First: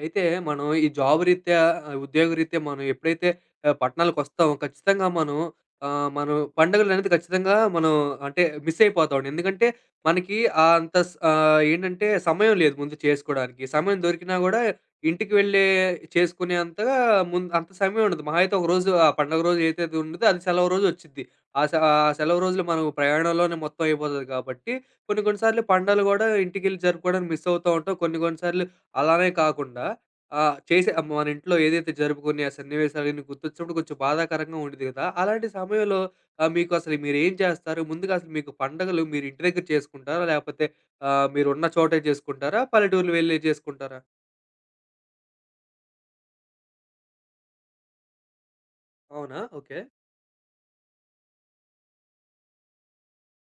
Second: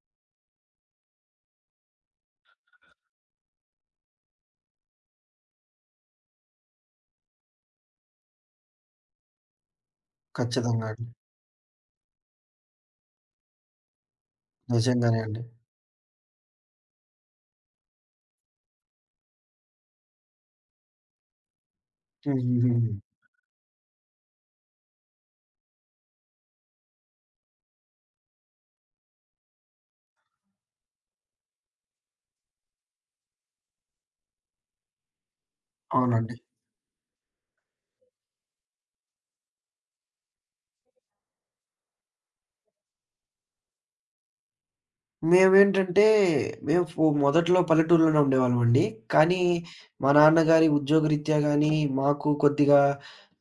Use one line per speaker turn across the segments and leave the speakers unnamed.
అయితే మనం ఈ జాబ్ రీత్యా, ఉద్యోగ రీత్యా మనం ఎప్పుడైతే పట్టణాలకొస్తామో ఖచ్చితంగా మనం పండుగలనేది ఖచ్చితంగా మనం అంటే మిస్ అయిపోతామండి. ఎందుకంటే మనకి ఆహ్,
ఖచ్చితంగా
అంత
అండి.
స్ ఆహ్, ఏంటంటే సమయం లేదు ముందు చేసుకోడానికి. సమయం దొరికినా గూడా
నిజంగానే
ఇంటికి
అండి.
వెళ్ళే చేసుకునేంతగా ముందు అంత సమయం ఉండదు. మహా అయితే ఒక రోజు ఆ పండుగ రోజు ఏదైతే ఉండదో అది సెలవు రోజు వచ్చిద్ది. ఆ సె ఆ సెలవు రోజులు మనం
హుహుహు.
ప్రయాణంలోనే మొత్తం అయిపోతది కాబట్టి కొన్ని కొన్ని సార్లు పండగలు గూడా ఇంటికెళ్ళి జరుపుకోవడానికి మిస్ అవుతా ఉంటాం. కొన్ని కొన్ని సార్లు అలానే కాకుండా ఆహ్, చేసే మన ఇంట్లో ఏదైతే జరుపుకునే ఆ సన్నివేశాలన్నీ గుర్తొచ్చినప్పుడు కొంచెం బాధాకరంగా ఉండిద్ది కదా! అలాంటి సమయంలో
అవునండి.
మీకు అసలు మీరేం చేస్తారు? ముందుగా అసలు మీకు పండగలు మీరు ఇంటి దగ్గర చేసుకుంటారా? లేకపోతే మీరున్న చోటే చేసుకుంటారా? పల్లెటూర్లు వెళ్ళి చేసుకుంటారా?
మేమేంటంటే, మేము ఫో మొదట్లో పల్లెటూరులోనే ఉండేవాళ్ళమండి.
అవునా?
కానీ,
ఓకే.
మా నాన్నగారి ఉద్యోగరీత్యా గానీ, మాకు కొద్దిగా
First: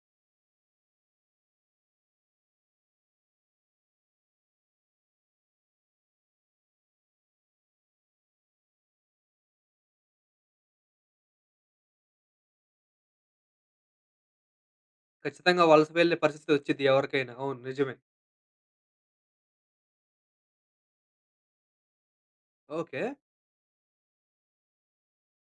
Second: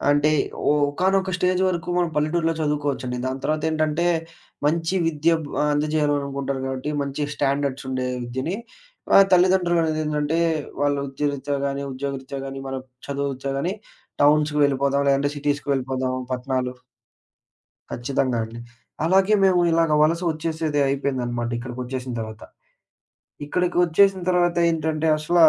అంటే ఒకానొక స్టేజ్ వరకు మనం పల్లెటూరులో చదువుకోవచ్చండి. దాని తర్వాతేంటంటే, మంచి విద్య బ్ అందజేయాలనుకుంటారు కాబట్టి, మంచి స్టాండర్డ్స్ ఉండే విద్యని తల్లిదండ్రులనేదేంటంటే, వాళ్ళ ఉద్యోగరీత్యా గానీ, మన చదువురీత్యా గానీ, టౌన్స్‌కి వెళ్ళిపోదాం, లేదంటే
ఖచ్చితంగా
సిటీస్‌కి
వలస
వెళ్ళిపోదాం,
వెళ్ళే పరిస్థితి
పట్టణాలు.
వచ్చిద్ది ఎవరికైనా. అవును. నిజమే.
ఖచ్చితంగా అండి. అలాగే మేము ఇలాగ వలస వచ్చేసేది అయిపోయిందనమాట ఇక్కడికొచ్చేసిన తర్వాత.
ఓకే.
ఇక్కడికొచ్చేసిన తర్వాత ఏంటంటే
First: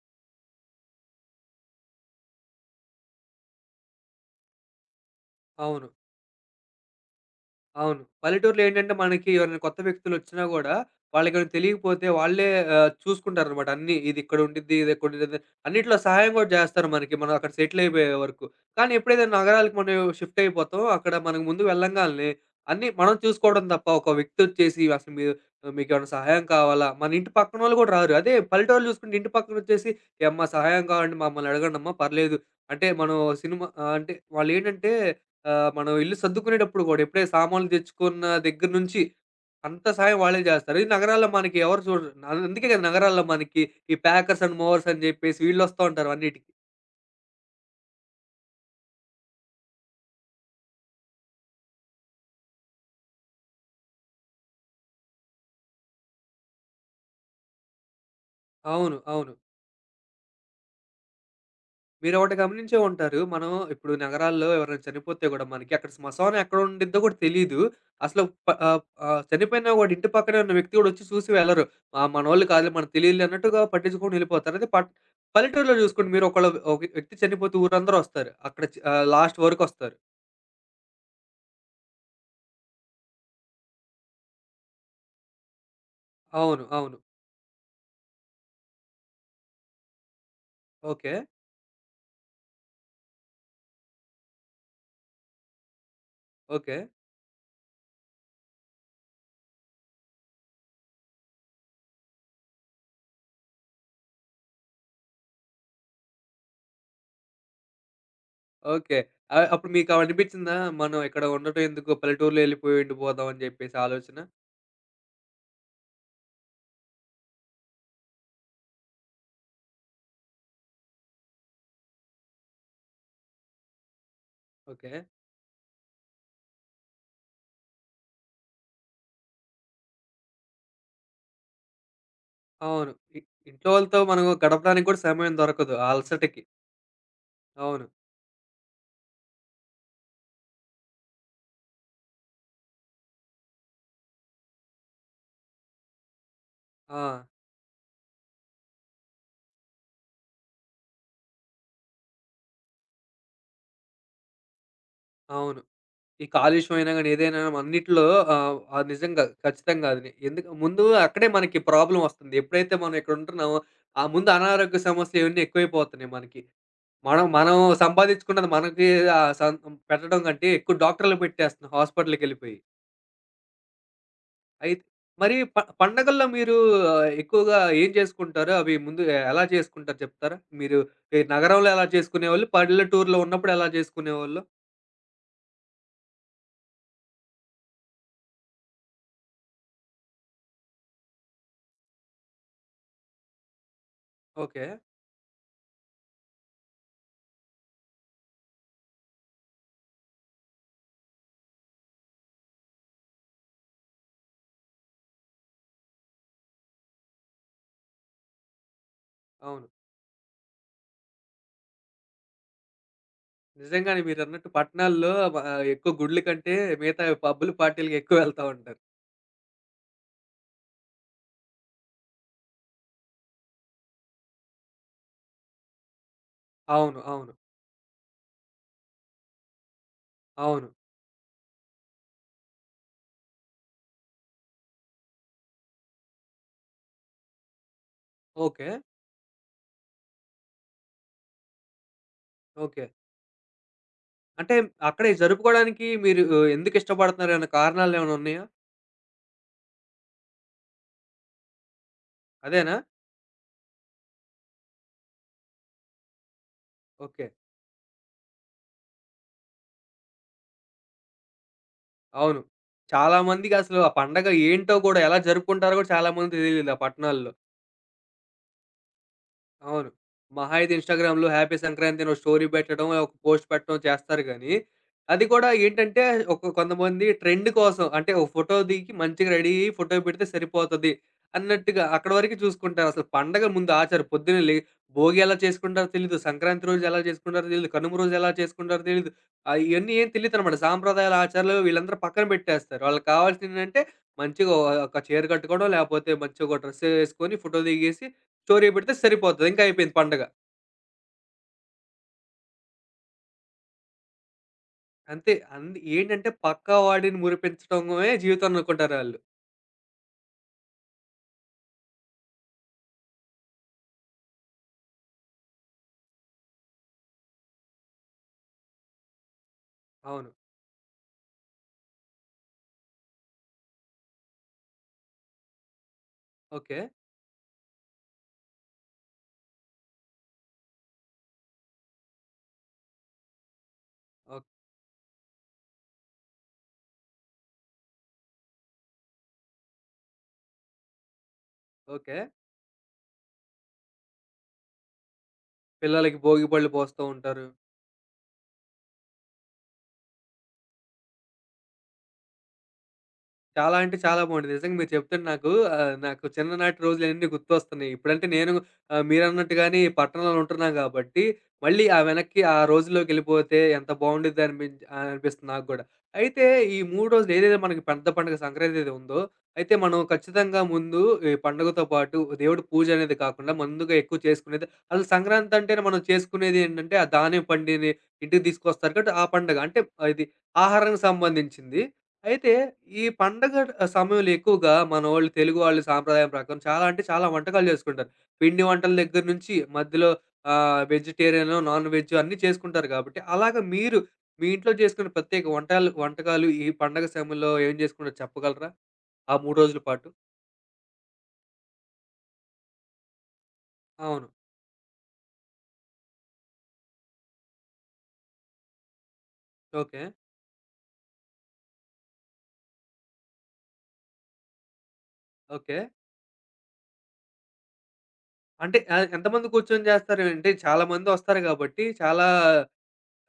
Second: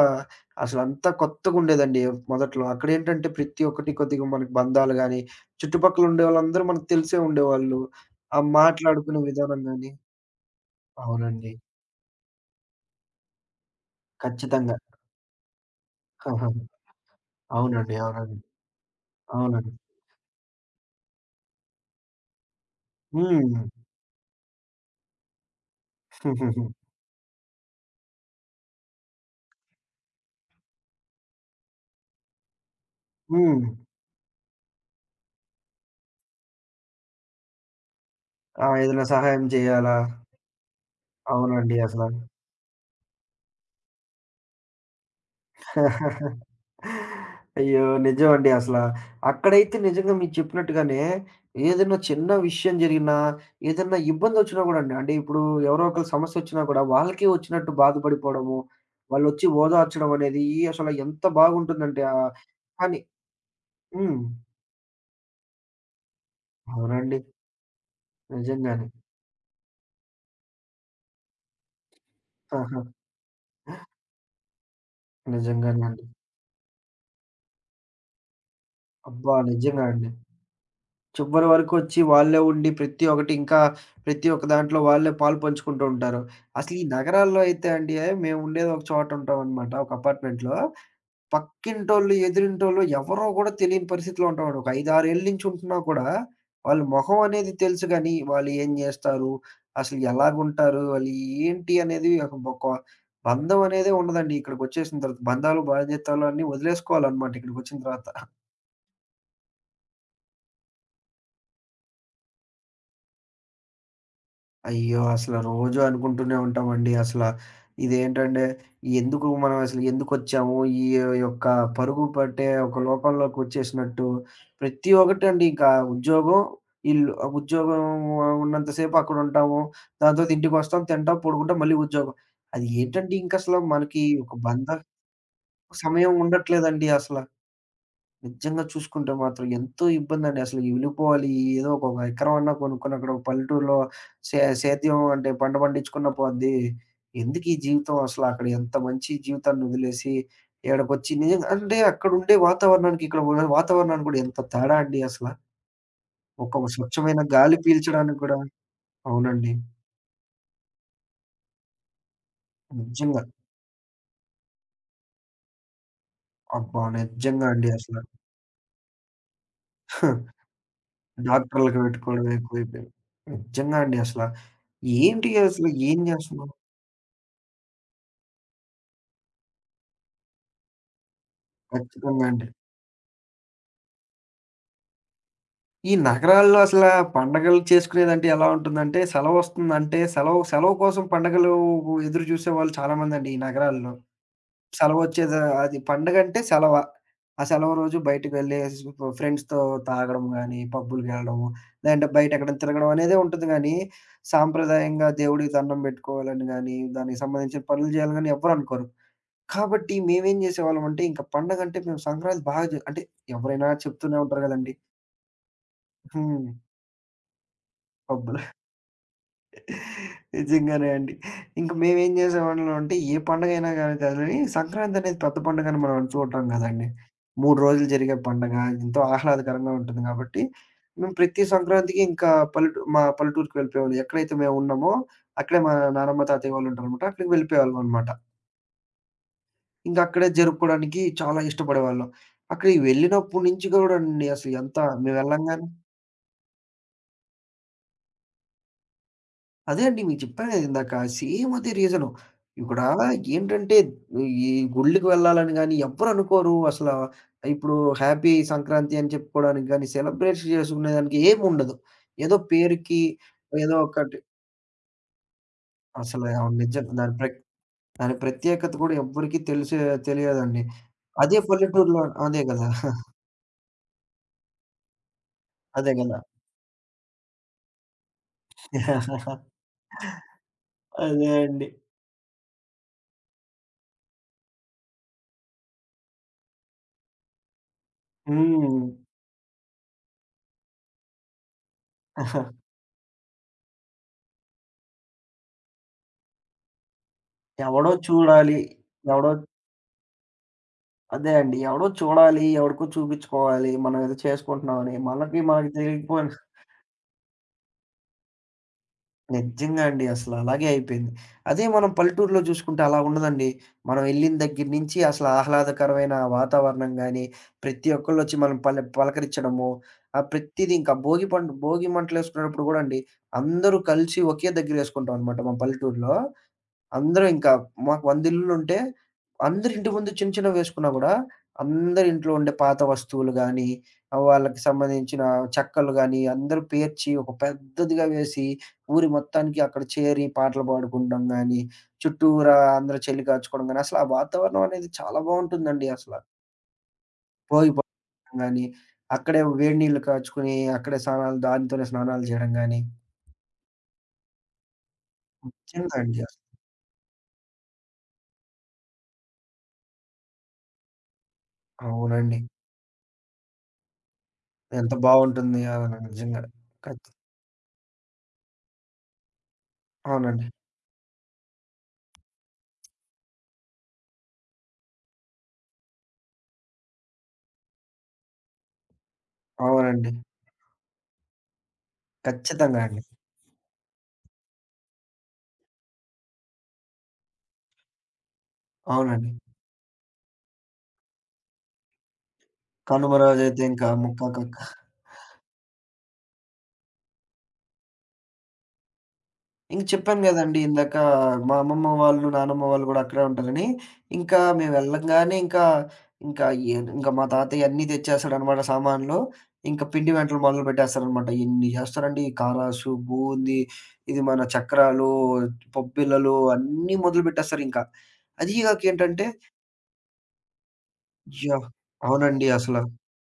అసలంతా కొత్తగుండేదండి మొదట్లో. అక్కడేంటంటే ప్రతి ఒక్కటి కొద్దిగా మనకి బంధాలు గాని,
అవును.
చుట్టుపక్కల ఉండేవాళ్ళందరూ మనకు తెలిసే ఉండేవాళ్ళు.
అవును.
ఆ
పల్లెటూరులో ఏంటంటే
మాట్లాడుకునే
మనకి ఎవరైనా
విధానం
కొత్త
గాని,
వ్యక్తులొచ్చినా గూడా వాళ్ళకేమైనా
అవునండి.
తెలియకపోతే వాళ్ళే చూసుకుంటారనమాట అన్నీ. ఇది ఇక్కడ ఉండిద్ది,
ఖచ్చితంగా.
ఇది ఇక్కడ ఉండిద్ది అన్నిట్లో సహాయం గూడా
ఆహా.
జేస్తారు మనకి మనం అక్కడ సెటిల్
అవునండి.
అయిపోయే
అవునండి.
వరకు. కానీ ఎప్పుడైతే
అవునండి.
నగరాలకు మనం షిఫ్ట్ అయిపోతామో అక్కడ మనకు ముందు వెళ్ళంగాల్నే అన్నీ మనం
హ్మ్.
చూసుకోవడం తప్ప ఒక వ్యక్తొచ్చేసి అసలు మీరు మీకేమైనా సహాయం కావాలా? మన ఇంటి పక్కనోళ్ళు గూడా రారు. అదే పల్లెటూరులో చూసుకుంటే ఇంటి పక్కనొచ్చేసి "ఏమ్మా! సహాయం కావాలంటే మమ్మల్ని అడగండమ్మా పర్లేదు." అంటే మనం
హ్మ్.
అంటే వాళ్ళేంటంటే, మనం ఇల్లు సర్దుకునేటప్పుడు గూడా, ఎప్పుడే సామాన్లు తెచ్చుకున్న
ఆ!
దగ్గర నుంచి,
ఏదైనా సహాయం
అంత
చేయాలా?
సాయం వాళ్ళే జేస్తారు. ఈ నగరాల్లో మనకి
అవునండి
ఎవరు
అసల.
చూడరు. అందుకే గదా! నగరాల్లో మనకి ఈ ప్యాకర్స్ అండ్ మూవర్స్ అని జెప్పేసి వీళ్ళొస్తా ఉంటారు అన్నిటికి.
అయ్యో! నిజమండి అసల. అక్కడైతే నిజంగా మీరు చెప్పినట్టుగానే ఏదైనా చిన్న విషయం జరిగినా, ఏదన్నా ఇబ్బందొచ్చినా గూడా అండి, అంటే ఇప్పుడు ఎవరో ఒకళ్ళ సమస్యొచ్చినా గూడా వాళ్ళకే వచ్చినట్టు బాధపడిపోవడము,
అవును. అవును.
వాళ్ళొచ్చి ఓదార్చడం అనేది అసల ఎంత బాగుంటుందంటే
మీరొకటి గమనించే
కానీ,
ఉంటారు. మనం ఇప్పుడు
హ్మ్.
నగరాల్లో ఎవరైనా చనిపోతే గూడా మనకి అక్కడ శ్మశానం ఎక్కడ ఉండిద్దో గూడా
అవునండి.
తెలీదు. అసలు ప ఆహ్,
నిజంగానే.
ఆహ్, చనిపోయినా గూడా ఇంటి పక్కనే ఉన్న వ్యక్తి గూడా వచ్చి చూసి వెళ్లరు. ఆ! మనోళ్ళు కాదులే
ఆహా!
మనకు తెలీదులే అన్నట్టుగా పట్టించుకోకుండా వెళ్ళిపోతారు. అదే పట్ పల్లెటూరులో
నిజంగానే అండి.
చూసుకోండి మీరు ఒకళ్ళు ఒక వ్యక్తి చనిపోతే ఊరందరూ వస్తారు. అక్కడ
అబ్బా!
లాస్ట్
నిజంగా
వరకొస్తారు.
అండి. చివరి వరకొచ్చి వాళ్ళే ఉండి ప్రతి ఒక్కటి ఇంకా ప్రతి ఒక్క దాంట్లో వాళ్ళే పాలు పంచుకుంటూ ఉంటారు.
అవును.
అసలు ఈ
అవును.
నగరాల్లో అయితే అండి, మేము ఉండేది ఒక చోట ఉంటామనమాట. ఒక అపార్ట్మెంట్‌లో.
ఓకే.
పక్కింటోళ్ళు, ఎదురింటోళ్ళు ఎవరో కూడా తెలియని పరిస్థితిలో ఉంటామండి. ఒక 5, 6 ఏళ్ల నుంచి ఉంటున్నా కూడా
ఓకే.
వాళ్ళ మొహం అనేది తెలుసు గానీ, వాళ్ళు ఏం జేస్తారు? అసలు ఎలాగుంటారు? వాళ్ళు ఏంటి అనేది, ఒక ఒక బంధం అనేదే ఉండదండి. ఇక్కడికొచ్చేసిన తర్వాత బంధాలు, బాధ్యతలు అన్నీ వదిలేసుకోవాలనమాట ఇక్కడికొచ్చిన తర్వాత.
ఓకే. అప్పుడు మీకు అవి అనిపించిందా? మనం ఇక్కడ ఉండటం ఎందుకు పల్లెటూరులో వెళ్ళిపోయి ఉండిపోదాం అని చెప్పేసి ఆలోచన?
అయ్యో! అసల రోజూ అనుకుంటూనే ఉంటామండి. అసల ఇదేంటంటే, ఎందుకు మనం అసలు ఎందుకొచ్చాము? ఈ యొక్క పరుగు పట్టే ఒక లోకంలోకొచ్చేసినట్టు ప్రతి
ఓకే.
ఒక్కటండి ఇంకా ఉద్యోగం, ఇల్లు. ఆ ఉద్యోగం ఉన్నంత సేపు అక్కడుంటాము. దాని తర్వాత ఇంటికొస్తాం, తింటాం, పడుకుంటాం, మళ్ళీ ఉద్యోగం. అది
అవును.
ఏంటండి ఇంకసల
ఇంట్లో వాళ్ళతో
మనకి
మనం
ఒక బంధ.
గడపడానికి కూడా సమయం దొరకదు ఆ
సమయం
అలసటకి.
ఉండట్లేదండి అసల.
అవును.
నిజంగా చూసుకుంటే మాత్రం ఎంతో ఇబ్బందండి. అసలు ఈ వెళ్ళిపోవాలి, ఏదో ఒక ఎకరం అన్నా కొనుక్కొని అక్కడ ఒక పల్లెటూరులో సేద్యం అంటే పంట పండించుకున్న పోద్ది.
ఆ!
ఎందుకు ఈ జీవితం, అసలు అక్కడ ఎంత మంచి జీవితాన్ని వదిలేసి ఈడకొచ్చి, నిజంగా అంటే అక్కడుండే వాతావరణానికి ఇక్కడ ఉండే వాతావరణానికి కూడా ఎంత తేడా అండి అసల.
అవును. ఈ
ఒక
కాలుష్యం అయినా గాని,
స్వచ్ఛమైన
ఏదైనా గానీ
గాలి
అన్నిట్లో
పీల్చడానికి కూడా.
అది నిజంగా
అవునండి.
ఖచ్చితంగా అది. ఎందుకు ముందు అక్కడే మనకి ప్రాబ్లమ్ వస్తుంది. ఎప్పుడైతే మనం ఇక్కడ
నిజంగా.
ఉంటున్నామో, ఆ ముందు అనారోగ్య సమస్యలు ఇవన్నీ ఎక్కువైపోతున్నాయి మనకి.
అబ్బా!
మనం
నిజంగా
మనం
అండి అసల.
సంపాదించుకున్నది మనకి ఆహ్, సం పెట్టడం కంటే ఎక్కువ డాక్టర్‌లకు పెట్టేస్తున్నాం
డాక్టర్‌లకి పెట్టుకోవడమే
హాస్పిటల్‌కెళ్ళిపోయి.
ఎక్కువైపోయింది. నిజంగా అండి అసల.
అయిత్
ఏంటి
మరి
అసలు ఏం
పండగల్లో
చేస్తున్నాం?
మీరు ఆ, ఎక్కువగా ఏం చేసుకుంటారు? అవి ముందు ఎలా చేసుకుంటారు చెప్తారా? మీరు ఈ నగరంలో ఎలా
ఖచ్చితంగా అండి.
చేసుకునేవాళ్ళు? పల్లెటూరులో ఉన్నప్పుడు ఎలా చేసుకునేవాళ్ళు?
ఈ నగరాల్లో అసలా పండగలు చేసుకునేదంటే ఎలా ఉంటుందంటే, సెలవొస్తుందంటే సెలవు, సెలవు కోసం పండగలు ఎదురు చూసేవాళ్ళు చాలామందండి ఈ నగరాల్లో.
ఓకే.
సెలవొచ్చేద, అది పండగంటే సెలవ. ఆ సెలవు రోజు బయటకి వెళ్ళేసి ఫ్రెండ్స్‌తో తాగడం గానీ, పబ్బులకెళ్ళడము, లేదంటే బయటెక్కడైనా తిరగడం అనేదే ఉంటుంది గానీ, సాంప్రదాయంగా దేవుడికి దండం పెట్టుకోవాలని గానీ, దానికి సంబంధించిన పనులు చేయాలని గానీ ఎవ్వరనుకోరు.
అవును.
కాబట్టి మేమేం చేసేవాళ్ళమంటే, ఇంక పండగంటే మేము సంక్రాంతి బాగా అంటే ఎవరైనా
నిజంగానే
చెప్తూనే ఉంటారు
మీరన్నట్టు
కదండీ!
పట్టణాల్లో ఎక్కువ గుడ్ల
హ్మ్.
కంటే మిగతా పబ్బులు, పార్టీలకి ఎక్కువ
పబ్బులు.
వెళ్తా ఉంటారు.
నిజంగానే అండి. ఇంక మేమేం చేసేవాళ్ళం అంటే, ఏ పండగైనా గాని అసలని సంక్రాంతి అనేది పెద్ద పండగని మనం చూడటం కదండీ.
అవును. అవును.
3 రోజులు జరిగే పండగ. ఎంతో ఆహ్లాదకరంగా ఉంటుంది కాబట్టి,
అవును.
మేము ప్రతి సంక్రాంతికి ఇంకా మా పల్లెటూరుకి వెళ్ళిపోయేవాళ్ళం. ఎక్కడైతే మేమున్నామో, అక్కడే మా నానమ్మ, తాతయ్య వాళ్ళుంటారనమాట. అక్కడికి వెళ్ళిపోయేవాళ్ళమనమాట.
ఓకే.
ఇంక అక్కడే జరుపుకోవడానికి చాలా ఇష్టపడేవాళ్ళం. అక్కడికి
ఓకే.
వెళ్ళినప్పటి నుంచి కూడానండి అసలు
అంటే
ఎంత.
అక్కడే
మేము వెళ్ళంగానే,
జరుపుకోవడానికి మీరు ఎందుకు ఇష్టపడుతున్నారు? ఏమైనా కారణాలేమైనా ఉన్నాయా?
అదే అండి. మీకు చెప్పాను గదా ఇందాక. సేమ్ అదే రీజను.
అదేనా?
ఇక్కడ ఏంటంటే ఈ గుళ్ళకి వెళ్ళాలని గాని ఎవ్వరు అనుకోరు. అసల
ఓకే.
ఇప్పుడు హ్యాపీ సంక్రాంతి అని చెప్పుకోవడానికి గాని, సెలబ్రేట్ చేసుకునేదానికి ఏముండదు. ఏదో
అవును.
పేరుకి
చాలా
ఏదో
మందికసలు ఆ
ఒకటి.
పండగ ఏంటో గూడా ఎలా జరుపుకుంటారో గూడా చాలా
అసల
మందికి
అవును.
తెలీదు ఆ
నిజం.
పట్టణాల్లో.
దాని ప్రత్యేకత కూడా ఎవ్వరికీ తెలిసే
అవును. మహా
తెలియదండి.
అయితే ఇన్‌స్టాగ్రామ్‌లో
అదే
హ్యాపీ
పల్లెటూరులో,
సంక్రాంతి అని ఒక
అదే
స్టోరీ
గదా!
పెట్టడం, ఒక పోస్ట్ పెట్టడం చేస్తారు గానీ, అది కూడా
అదే
ఏంటంటే
గదా!
కొంతమంది ట్రెండ్ కోసం అంటే ఒక ఫోటో దిగి మంచిగా రెడీ అయ్యి ఫోటో పెడితే సరిపోతది
అదే అండి.
అన్నట్టుగా అక్కడి వరకే చూసుకుంటారు. అసలు పండగ ముందు ఆచారం పొద్దున్నే లే భోగి ఎలా చేసుకుంటారో తెలీదు. సంక్రాంతి రోజు ఎలా చేసుకుంటారో తెలీదు. కనుమ రోజు ఎలా చేసుకుంటారో
హ్మ్.
తెలీదు. ఇయన్నీ ఏం తెలీదనమాట. సాంప్రదాయాలు, ఆచారాలు వీళ్ళందరూ పక్కన పెట్టేస్తారు. వాళ్ళకి కావాల్సిందేంటంటే మంచిగా ఒక చీర కట్టుకోవడం, లేపోతే మంచిగా ఒక డ్రెస్ ఏసుకొని ఫోటో
ఎవడో
దిగేసి
చూడాలి.
స్టోరీ పెడితే
ఎవడో,
సరిపోతది. ఇంకా అయిపోయింది పండగ.
అదే అండి. ఎవడో చూడాలి, ఎవడికో చూపించుకోవాలి. మనం ఏదో చేసుకుంటున్నామని.
అంతే.
మనకి మనకి
అంది ఏంటంటే
తెలియకపోయినా,
పక్కవాడిని మురిపించడమే జీవితం అనుకుంటారాళ్ళు.
నిజంగా అండి అసలు అలాగే అయిపోయింది. అదే మనం పల్లెటూరులో చూసుకుంటే అలా ఉండదండి. మనం ఎళ్ళిన దగ్గర నుంచి అసలు ఆహ్లాదకరమైన వాతావరణం గాని, ప్రతి ఒక్కళ్ళొచ్చి మనం పలకరించడము,
అవును.
ప్రతీదీ ఇంకా భోగి మంటలేసుకునేటప్పుడు గూడా అండి, అందరూ కలిసి ఒకే దగ్గర ఏసుకుంటాం అనమాట మా పల్లెటూరులో.
ఓకే.
అందరూ ఇంకా మాకు 100 ఇల్లులుంటే, అందరి ఇంటి ముందు చిన్న చిన్నవి వేసుకున్నా గూడా, అందరి ఇంట్లో ఉండే పాత వస్తువులు గానీ,
ఓక్
వాళ్ళకి సంబంధించిన చెక్కలు గానీ, అందరూ పేర్చి ఒక పెద్దదిగా వేసి, ఊరి మొత్తానికి అక్కడ చేరి పాటలు పాడుకుంటాం గానీ,
ఓకే.
చుట్టూరా అందరూ చలి కాచుకోవడం గానీ, అసలు ఆ వాతావరణం అనేది చాలా బావుంటుందండి అసల.
పిల్లలకి భోగి పళ్ళు పోస్తూ ఉంటారు.
భోగి పడడం గానీ, అక్కడే వేడి నీళ్లు కాచుకొని, అక్కడే స్నానాలు దాంతోనే స్నానాలు చేయడం గానీ,
చాలా అంటే చాలా బావుంటది. నిజంగా మీరు చెప్తుంటే నాకు
నిజంగా అండి
నాకు
అసలు.
చిన్ననాటి రోజులన్నీ గుర్తొస్తున్నాయి. ఇప్పుడంటే నేను మీరన్నట్టుగానే ఈ పట్టణంలో ఉంటున్నాను గాబట్టి, మళ్ళీ ఆ వెనక్కి
అవునండి.
ఆ రోజుల్లోకెళ్ళిపోతే ఎంత బావుండిద్ది
ఎంత
అనిపిస్తుంది
బావుంటుంది.
నాకు గూడా.
అవును. నిజంగా.
అయితే ఈ
ఖ
3 రోజులు ఏదైతే మనకి పెద్ద పండుగ సంక్రాంతి ఏది ఉందో, అయితే మనం
అవునండి.
ఖచ్చితంగా ముందు ఈ పండుగతో పాటు దేవుడి పూజ అనేది కాకుండా ముందుగా ఎక్కువ చేసుకునేది అసలు సంక్రాంతి అంటేనే మనం చేసుకునేది ఏంటంటే, ఆ ధాన్యం పండిని ఇంటికి తీసుకొస్తారు కాబట్టి ఆ పండగ. అంటే
అవునండి.
ఇది ఆహారానికి సంబంధించింది. అయితే
ఖచ్చితంగా అండి.
ఈ పండగ సమయంలో ఎక్కువగా మనోళ్ళు, తెలుగు వాళ్ళు సాంప్రదాయం ప్రకారం చాలా అంటే చాలా వంటకాలు చేసుకుంటారు. పిండి వంటల దగ్గర
అవునండి.
నుంచి మధ్యలో వెజిటేరియను, నాన్ వెజ్ అన్నీ చేసుకుంటారు
కనుమ
కాబట్టి, అలాగా
రోజైతే ఇంకా
మీరు
ముక్క
మీ
కక్క.
ఇంట్లో చేసుకునే ప్రత్యేక వంటాలు వంటకాలు ఈ పండగ సమయంలో ఏం చేసుకుంటారో చెప్పగలరా? ఆ 3 రోజుల
ఇంక
పాటు?
చెప్పాను గదండీ! ఇందాక మా అమ్మమ్మ వాళ్ళు, నానమ్మ వాళ్ళు గూడా అక్కడే ఉంటారని.
అవును.
ఇంకా మేము వెళ్ళంగానే ఇంకా, ఇంకా ఇంక మా తాతయ్య అన్నీ తెచ్చేస్తాడనమాట సామాన్లు. ఇంక
ఓకే.
పిండి వంటలు మొదలుపెట్టేస్తారనమాట. ఎన్ని జేస్తారండి, కారాసు, బూంది, ఇది మన చక్రాలు,
ఓకే.
పప్పిళ్ళలు అన్నీ మొదలుపెట్టేస్తారింక. అదీ
అంటే
గాక ఏంటంటే,
ఎంతమంది కూర్చొని చేస్తారు? అంటే చాలా మంది వస్తారు
యాహ్!
కాబట్టి, చాలా
అవునండి అసల.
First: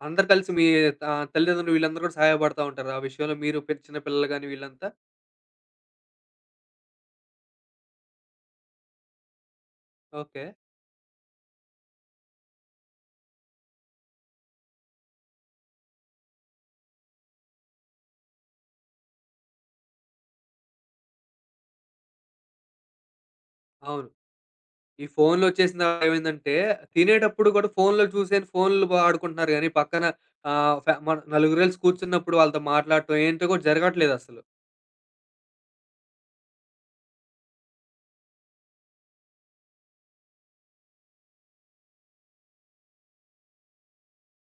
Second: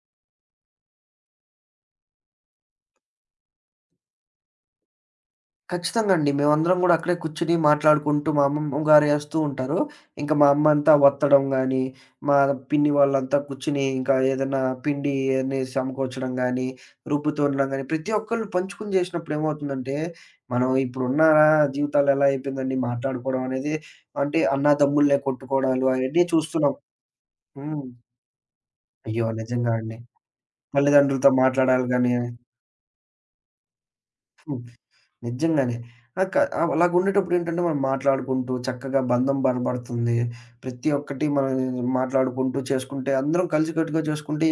అందరూ కలిసి మీ తల్లిదండ్రులు వీళ్ళందరూ కూడా సహాయపడతా ఉంటారు. ఆ విషయంలో మీరు చిన్న పిల్లలు గాని వీళ్ళంతా?
ఖచ్చితంగా అండి. మేమందరం గూడా అక్కడే కూర్చొని మాట్లాడుకుంటూ మా అమ్మమ్మ గారు ఏస్తూ ఉంటారు. ఇంకా
ఓకే.
మా అమ్మ అంతా వత్తడం గానీ, మా పిన్ని వాళ్ళంతా కూర్చొని ఇంకా ఏదన్నా పిండి అని సమకూర్చడం గానీ, రుబ్బుతుండడం గానీ, ప్రతి ఒక్కళ్ళు పంచుకుని జేసినప్పుడు ఏమవుతుందంటే, మనం ఇప్పుడున్న జీవితాలు ఎలా అయిపోయిందండి మాట్లాడుకోవడం అనేది,
అవును.
అంటే
ఈ
అన్నాతమ్ముళ్ళే
ఫోన్‌లొచ్చేసిన
కొట్టుకోవడాలు
తర్వాత
అయన్నీ
ఏమైందంటే,
చూస్తున్నాం.
తినేటప్పుడు కూడా
హ్మ్.
ఫోన్‌లో చూసేను ఫోన్‌లు
అయ్యో!
వాడుకుంటున్నారు గానీ,
నిజంగా అండి.
పక్కన ఆహ్, ఫ మన
తల్లిదండ్రులతో
నలుగురు కలిసి
మాట్లాడాలి గానీ.
కూర్చున్నప్పుడు వాళ్ళతో మాట్లాడటం ఏంటో కూడా జరగట్లేదసలు.
హ్మ్. నిజంగానే. ఆ! క అలాగుండేటప్పుడు ఏంటంటే మనం మాట్లాడుకుంటూ చక్కగా బంధం బలపడుతుంది. ప్రతి ఒక్కటి మనం మాట్లాడుకుంటూ చేసుకుంటే అందరం కలిసికట్టుగా చేసుకుంటే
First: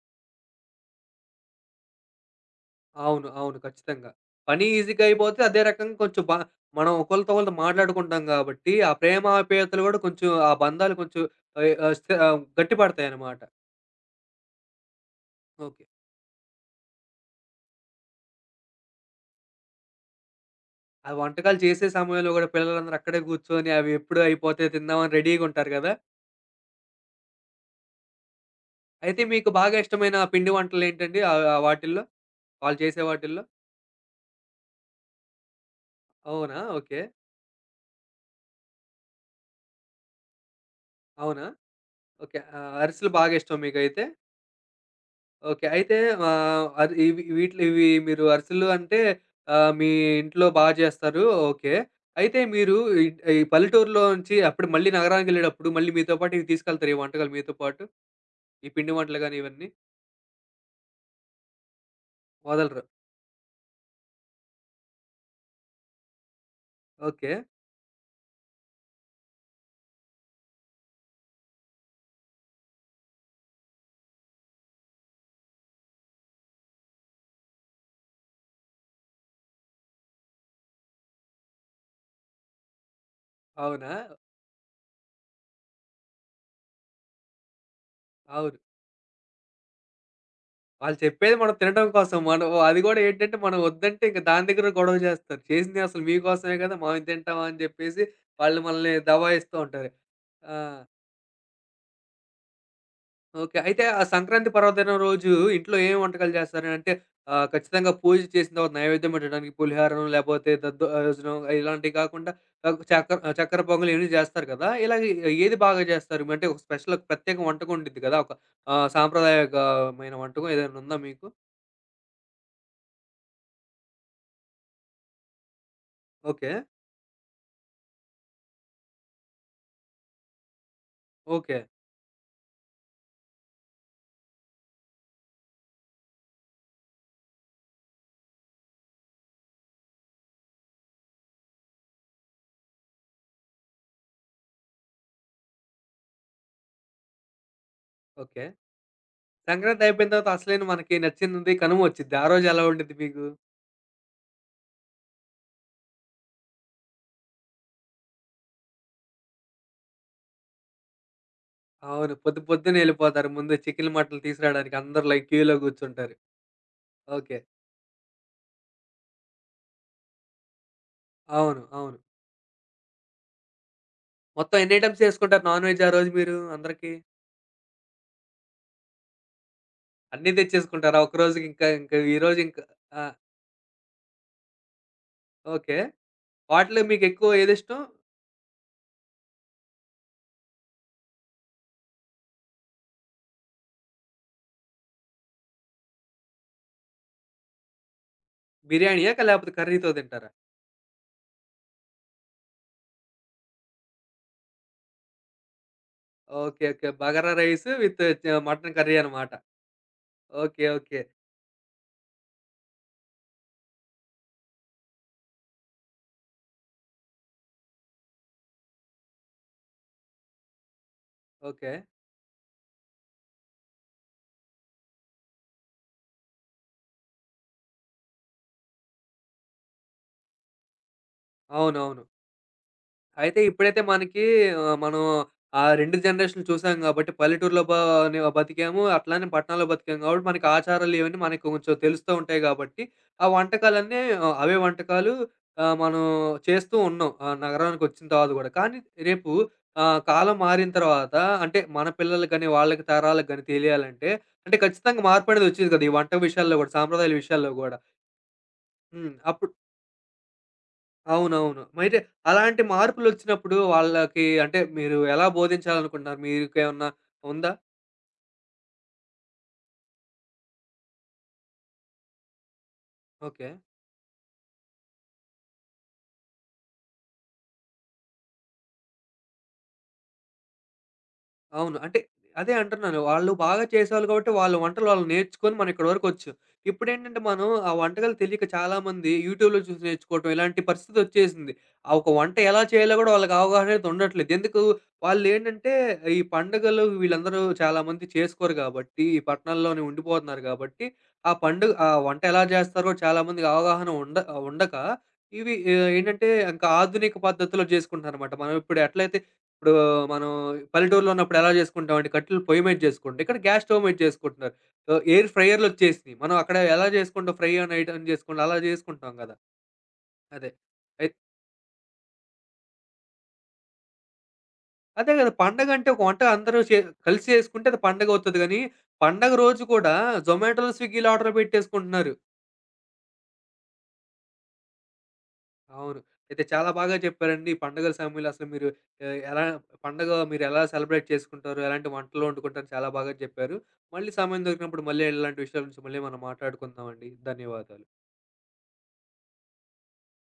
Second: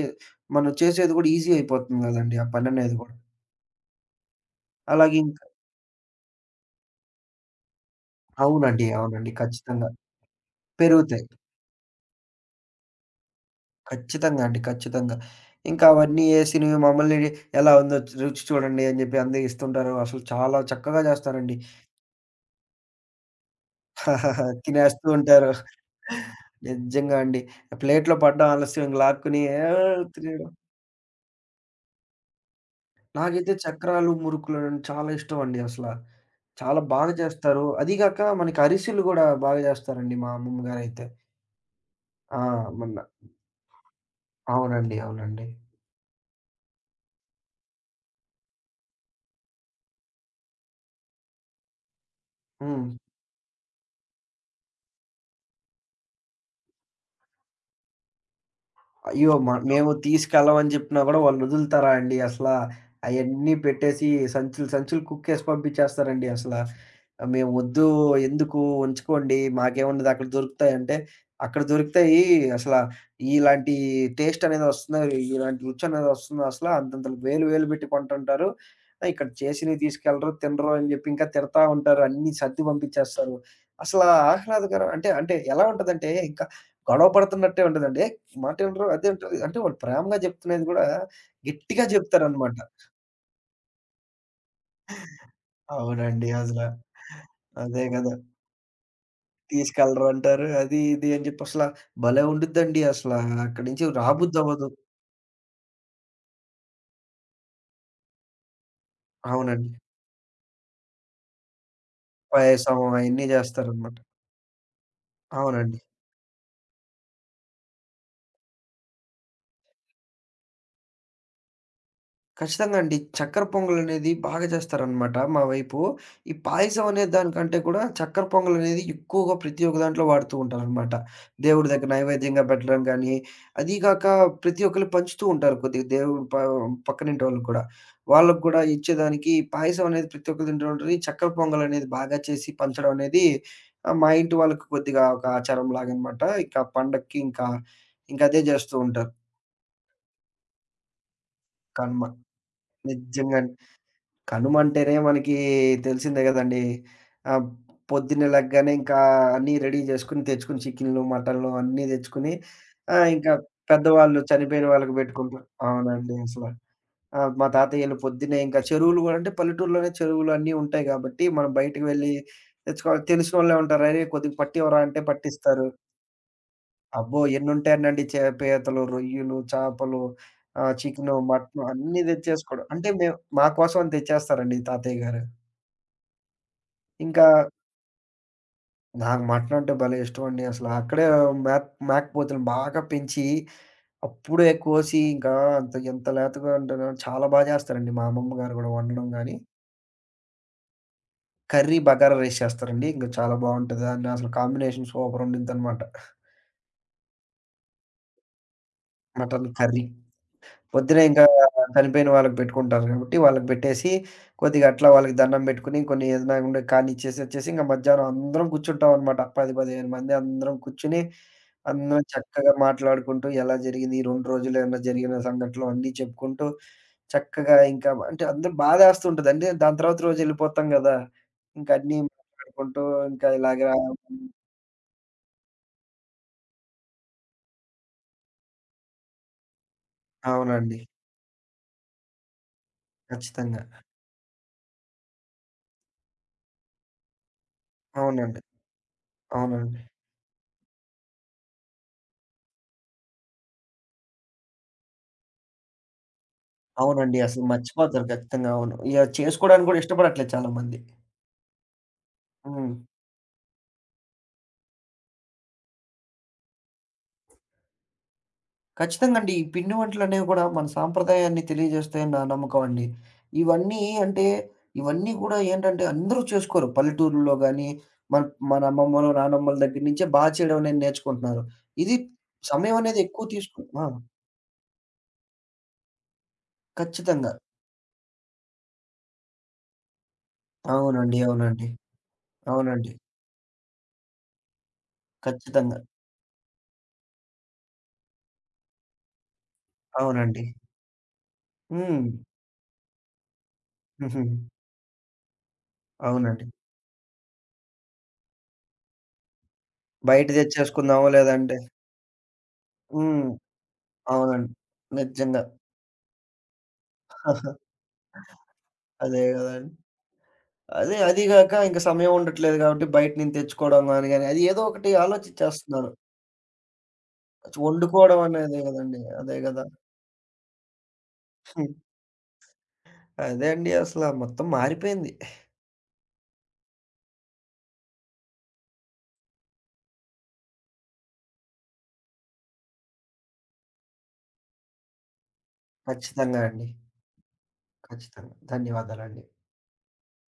మనం చేసేది గూడా ఈజీ అయిపోతుంది గదండీ ఆ పననేది గూడా.
అవును. అవును. ఖచ్చితంగా. పని ఈజీగా
అలాగే
అయిపోతే
ఇంకా,
అదే రకంగా కొంచెం బ మనం ఒకళ్ళతో ఒకళ్ళతో మాట్లాడుకుంటాం కాబట్టి,
అవునండి.
ఆ ప్రేమ
అవునండి.
ఆప్యాయతలు
ఖచ్చితంగా.
కూడా కొంచెం ఆ బంధాలు కొంచెం
పెరుగుతాయి.
ఆహ్, ఆహ్, స్థి ఆహ్, గట్టిపడతాయన్నమాట.
ఖచ్చితంగా అండి. ఖచ్చితంగా.
ఓకే.
ఇంకా అవన్నీ ఏసినవి మమ్మల్ని ఎలా ఉందో రుచి చూడండి అని జెప్పి అందరిస్తుంటారు. అసలు చాలా చక్కగా
ఆ
జేస్తారండి.
వంటకాలు చేసే సమయంలో కూడా పిల్లలందరూ అక్కడే కూర్చొని అవి ఎప్పుడు అయిపోతాయి
తినేస్తూ
తిందామని
ఉంటారు.
రెడీగుంటారు గదా!
నిజంగా అండి. ప్లేట్‌లో పడ్డం ఆలస్యం ఇంక
అయితే
లాక్కుని,
మీకు
ఆ!
బాగా ఇష్టమైన పిండి
తినేయడం.
వంటలేంటండి ఆహ్, ఆహ్, వాటిల్లో? వాళ్ళు చేసే వాటిల్లో?
నాకైతే చక్రాలు, మురుకులు చాలా ఇష్టం అండి అసల.
అవునా?
చాలా
ఓకే.
బాగా చేస్తారు. అదీ గాక మనకి అరిసెలు గూడా బాగా చేస్తారండి మా అమ్మమ్మ గారైతే.
అవునా?
ఆ!
ఓకే.
మొన్న,
అరిసెలు బాగా ఇష్టం మీకైతే.
అవునండి. అవునండి.
ఓకే. అయితే ఆహ్, అది ఇవి వీటిలో ఇవి మీరు అరిసెలు అంటే మీ ఇంట్లో చేస్తారు. ఓకే. అయితే మీరు
హ్మ్.
ఈ ఈ పల్లెటూరులో నుంచి అప్పుడు మళ్ళీ నగరానికెళ్ళేటప్పుడు మళ్ళీ మీతో పాటు ఇవి తీసుకెళ్తారా? ఈ వంటకాలు మీతో పాటు? ఈ పిండి వంటలు
అయ్యో!
గాని ఇవన్నీ?
మేము తీసుకెళ్ళమని జెప్పినా గూడా వాళ్ళొదులుతారా అండి అసలా?
వదలరు.
అయన్నీ పెట్టేసి సంచులు, సంచులు కుక్కేసి పంపించేస్తారండి అసల.
ఓకే.
మేమొద్దు, ఎందుకు ఉంచుకోండి మాకేముండదు అక్కడ దొరుకుతాయంటే, అక్కడ దొరుకుతాయి అసల, ఇలాంటి టేస్ట్ అనేది ఒస్తుందా? ఇలాంటి రుచనేది ఒస్తుందా అసల? అంతంతలు వేలు వేలు బెట్టి కొంటుంటారు. ఇక్కడ చేసినవి తీసుకెళ్ళరు, తినరు అని జెప్పి ఇంకా తిడతా ఉంటారు. అన్నీ సర్ది పంపించేస్తారు.
అవునా?
అసలా ఆహ్లాదకరం అంటే, అంటే ఎలా ఉంటదంటే, ఇంకా గొడవ పడుతున్నట్టే ఉంటదండి.
అవును.
మాటినరు. అదే అంటారు. అంటే వాళ్ళు ప్రేమగా చెప్తున్నది గూడా
వాళ్ళు చెప్పేది మనం
గట్టిగా
తినడం కోసం. మనం
చెప్తారనమాట.
అది గూడా ఏంటంటే మనం వద్దంటే ఇంక దాని దగ్గర గొడవ జేస్తారు. చేసింది అసలు
అవునండి.
మీకోసమే
అసల.
కదా! మేము తింటామా అని
అదే
జెప్పేసి
గదా!
వాళ్ళు మనల్ని దబాయిస్తూ ఉంటారు.
తీసుకెళ్ళరు అంటారు.
ఆ!
అది ఇది అని జెప్పి అసల, భలే! ఉండుద్దండి అసల.
ఓకే.
అక్కడి
అయితే
నుంచి
ఆ సంక్రాంతి
రాబుద్దవ్వదు.
పర్వదినం రోజు ఇంట్లో ఏం వంటకాలు జేస్తారు? అంటే ఖచ్చితంగా పూజ చేసిన తర్వాత నైవేద్యం పెట్టడానికి
అవునండి.
పులిహారం లేపోతే దద్దోజనం ఇలాంటివి కాకుండా
పాయసం అయన్నీ
చక్కెర పొంగలి
జేస్తారనమాట.
ఇవన్నీ జేస్తారు కదా! ఇలాగ ఏది
అవునండి.
బాగా జేస్తారు? అంటే ఒక స్పెషల్ ప్రత్యేక వంటకం ఉండిద్ది కదా! ఒక సాంప్రదాయకమైన వంటకం ఏదైనా ఉందా మీకు?
ఖచ్చితంగా అండి. చక్కెర పొంగలనేది బాగా చేస్తారనమాట మా వైపు. ఈ
ఓకే.
పాయసం అనే దానికంటే కూడా చక్కెర పొంగలనేది ఎక్కువగా ప్రతి ఒక్క దాంట్లో వాడుతూ ఉంటారనమాట.
ఓకే.
దేవుడి దగ్గర నైవేద్యంగా పెట్టడం గానీ, అదీ గాక ప్రతి ఒక్కళ్ళు పంచుతూ ఉంటారు కొద్దిగా దేవుడు ప పక్కనింటోళ్ళకి కూడా. వాళ్ళకి కూడా ఇచ్చేదానికి ఈ పాయసం అనేది ప్రతి ఒక్కళ్ళు తింటూ ఉంటారు. ఈ చక్కెర పొంగలనేది బాగా చేసి పంచడం అనేది మా ఇంటి వాళ్ళకి కొద్దిగా ఒక ఆచారంలాగనమాట. ఇంకా పండక్కి ఇంకా, ఇంకదే
ఓకే.
జేస్తూ ఉంటారు.
సంక్రాంతి అయిపోయిన తర్వాత అసలైన మనకి నచ్చింది కనుమ
కర్మ.
వచ్చిద్ది. ఆ రోజు ఎలా ఉండిద్ది మీకు?
నిజంగా అండి. కనుమంటేనే మనకి తెలిసిందే గదండీ! ఆహ్, పొద్దున్నే లెగ్గానే ఇంకా అన్నీ రెడీ జేసుకొని, తెచ్చుకొని చికెన్‌లు, మటన్‌లు అన్నీ
అవును.
తెచ్చుకొని,
పొద్దున్నే ఎళ్ళిపోతారు.
ఇంకా
ముందు చికెన్‌లు,
పెద్దవాళ్ళు
మటన్‌లు
చనిపోయిన
తీసుకురాడానికి
వాళ్ళకి
అందరూ లైన్
బెట్టుకుంటారు.
క్యూలో
అవునండి.
కూర్చుంటారు.
అసల. ఆ!
ఓకే.
మా తాతయ్యోళ్ళు పొద్దున్నే ఇంకా చెరువులు గూడా, అంటే పల్లెటూరులోనే చెరువులు అన్నీ ఉంటాయి గాబట్టి, మనం
అవును.
బయటికి
అవును.
వెళ్ళి తెచ్చుకోవాలి. తెలిసినోళ్ళే ఉంటారు. "అరే! కొద్దిగా
మొత్తం ఎన్ని
పట్టివ్వరా" అంటే
ఐటెమ్స్ చేసుకుంటారు
పట్టిస్తారు.
నాన్ వెజ్ ఆ రోజు మీరు అందరికి?
అబ్బో! ఎన్నుంటాయనండి, పీతలు, రొయ్యలు, చేపలు,
అన్నీ తెచ్చేసుకుంటారా?
చికెను,
ఒక రోజుకి
మటను
ఇంకా ఇంకా
అన్నీ
ఈరోజు ఇంకా
తెచ్చేసుకోవడం. అంటే
ఆ!
మేము మా కోసం అని తెచ్చేస్తారండి తాతయ్య గారు.
ఓకే. వాటిలో
ఇంకా
మీకెక్కువ ఏదిష్టం?
నాకు మటన్ అంటే భలే ఇష్టమండి. అసలు అక్కడే మేకపోతులను బాగా పెంచి, అప్పుడే కోసి ఇంకా అంత ఎంత లేతగా ఉంటదో చాలా బా చేస్తారండి. మా అమ్మమ్మ గారు గూడా వండడం
బిర్యానీయా?
గాని,
లేకపోతే కర్రీతో తింటారా?
కర్రీ బగారా రైస్ చేస్తారండి. ఇంక చాలా బావుంటది. దాన్ని అసలు కాంబినేషన్ సూపర్ ఉండిద్దనమాట.
Okay. Okay. Bagara rice with mutton curry అనమాట.
Mutton curry.
ఓకే. ఓకే.
పొద్దునే ఇంకా చనిపోయిన వాళ్ళకి పెట్టుకుంటారు కాబట్టి, వాళ్ళకి పెట్టేసి, కొద్దిగా అట్లా వాళ్ళకి దండం పెట్టుకొని, కొన్ని ఏదైనా ఉండే కానిచ్చేసి వచ్చేసి, ఇంక మధ్యాహ్నం అందరం కూర్చుంటామనమాట. 10, 15 మంది అందరం కూర్చొని,
ఓకే.
అందరం చక్కగా మాట్లాడుకుంటూ, ఎలా జరిగింది ఈ 2 రోజులు ఏమన్నా జరిగిన సంఘటనలు అన్నీ చెప్పుకుంటూ, చక్కగా ఇంకా, అంటే అందరూ బాధేస్తుంటది. అంటే దాని తర్వాత రోజు ఎళ్ళిపోతాం గదా! ఇంకా అన్నీ
అవునవును.
మాట్లాడుకుంటూ, ఇంకా
అయితే
ఇలాగా,
ఇప్పుడైతే మనకి ఆహ్, మనం ఆ 2 జనరేషన్‌లు చూసాం గాబట్టి, పల్లెటూరులో బా ని బతికాము. అట్లానే పట్టణాల్లో బతికాం గాబట్టి, మనకి
అవునండి.
ఆచారాలు ఇవన్నీ మనకి కొంచెం తెలుస్తూ ఉంటాయి గాబట్టి, ఆ
ఖచ్చితంగా.
వంటకాలన్నీ అవే వంటకాలు మనం చేస్తూ ఉన్నాం. నగరానికొచ్చిన తర్వాత
అవునండి.
గూడా. కానీ రేపు
అవునండి.
కాలం మారిన తర్వాత అంటే, మన పిల్లలకి గాని, వాళ్ళకి తరాలకు గాని తెలియాలంటే, అంటే ఖచ్చితంగా మార్పనేది ఒచ్చేది గదా! ఈ వంట విషయాల్లో గూడా, సాంప్రదాయాల
అవునండి. అసలు
విషయాల్లో గూడా.
మర్చిపోతారు ఖచ్చితంగా. అవును. ఇగ
హ్మ్. అప్పుడు
చేసుకోడానికి గూడా ఇష్టపడట్లేదు చాలామంది.
అవునవును. మరైతే అలాంటి
హ్మ్.
మార్పులొచ్చినప్పుడు వాళ్ళకి అంటే మీరు ఎలా బోధించాలనుకుంటున్నారు? మీకేమన్నా ఉందా?
ఖచ్చితంగా అండి. ఈ పిండి వంటలనేవి గూడా మన సాంప్రదాయాన్ని తెలియజేస్తాయని నా నమ్మకం అండి.
ఓకే.
ఇవన్నీ అంటే, ఇవన్నీ గూడా ఏంటంటే అందరూ చేసుకోరు. పల్లెటూరుల్లో గానీ, మన మన అమ్మమ్మలు, నానమ్మల దగ్గర నుంచే బా చేయడం అనేది నేర్చుకుంటున్నారు.
అవును.
ఇది
అంటే అదే
సమయం
అంటున్నాను.
అనేది ఎక్కువ
వాళ్ళు
తీసుకు,
బాగా
ఆ!
చేసేవాళ్ళు కాబట్టి వాళ్ళ వంటలు వాళ్ళు నేర్చుకొని మనం ఇక్కడి వరకొచ్చు. ఇప్పుడేంటంటే
ఖచ్చితంగా.
మనం ఆ వంటకాలు తెలియక చాలామంది యూట్యూబ్‌లో చూసి నేర్చుకోవటం ఇలాంటి
అవునండి.
పరిస్థితొచ్చేసింది.
అవునండి.
ఆ ఒక వంట ఎలా
అవునండి.
చేయాలో గూడా వాళ్ళకి అవగాహన అనేది ఉండట్లేదు. ఎందుకు వాళ్ళేంటంటే
ఖచ్చితంగా.
ఈ పండుగలు వీళ్ళందరూ చాలామంది చేసుకోరు గాబట్టి, ఈ పట్టణాల్లోనే ఉండిపోతున్నారు
అవునండి.
గాబట్టి, ఆ పండుగ ఆ
హ్మ్.
వంట ఎలా జేస్తారో చాలామందికి అవగాహన ఉండ
హుహు.
ఉండక ఇవి ఏంటంటే
అవునండి.
ఇంకా ఆధునిక పద్ధతిలో జేసుకుంటున్నారనమాట. మనం ఇప్పుడు ఎట్లయితే ఇప్పుడు
బయట
మనం
తెచ్చేసుకుందాము
పల్లెటూరులో ఉన్నప్పుడు ఎలా
లేదంటే,
చేసుకుంటామంటే కట్టెలు పొయ్యి మీద చేసుకుంటాం.
హ్మ్.
ఇక్కడ గ్యాస్ స్టవ్ మీద
అవునండి.
చేసుకుంటున్నారు. ఎయిర్
నిజంగా.
ఫ్రైయర్‌లు వచ్చేసినియి. మనం అక్కడ ఎలా చేసుకుంటాం ఫ్రై ఆన్ ఐటెమ్ చేసుకుంటాం అలా చేసుకుంటాం
అదే
కదా!
గదండీ!
అదే.
అదే
అయిత్
అది గాక ఇంక సమయం ఉండట్లేదు గాబట్టి బయట నుంచి తెచ్చుకోవడం గాని, అది ఏదో ఒకటి
అదే కదా! పండగంటే
ఆలోచిచ్చేస్తున్నారు.
ఒక వంట అందరూ కలిసి చేసుకుంటే అది
వండుకోవడం
పండగవుతది గానీ,
అనేదే గదండీ!
పండగ
అదే
రోజు
గదా!
కూడా జొమాటోలో, స్విగ్గీలో ఆర్డర్ పెట్టేసుకుంటున్నారు.
అదే అండి అసల మొత్తం మారిపోయింది.
అవును. అయితే చాలా బాగా చెప్పారండి. ఈ పండుగల సమయంలో అసలు మీరు ఆహ్, ఎలా పండగ మీరెలా సెలబ్రేట్ చేసుకుంటారు? ఎలాంటి వంటలు వండుకుంటారు? చాలా బాగా చెప్పారు. మళ్ళీ సమయం దొరికినప్పుడు మళ్ళీ ఇలాంటి విషయాల గురించి మళ్ళీ మనం
ఖచ్చితంగా అండి.
మాట్లాడుకుందామండి. ధన్యవాదాలు.
ఖచ్చితంగా. ధన్యవాదాలండి.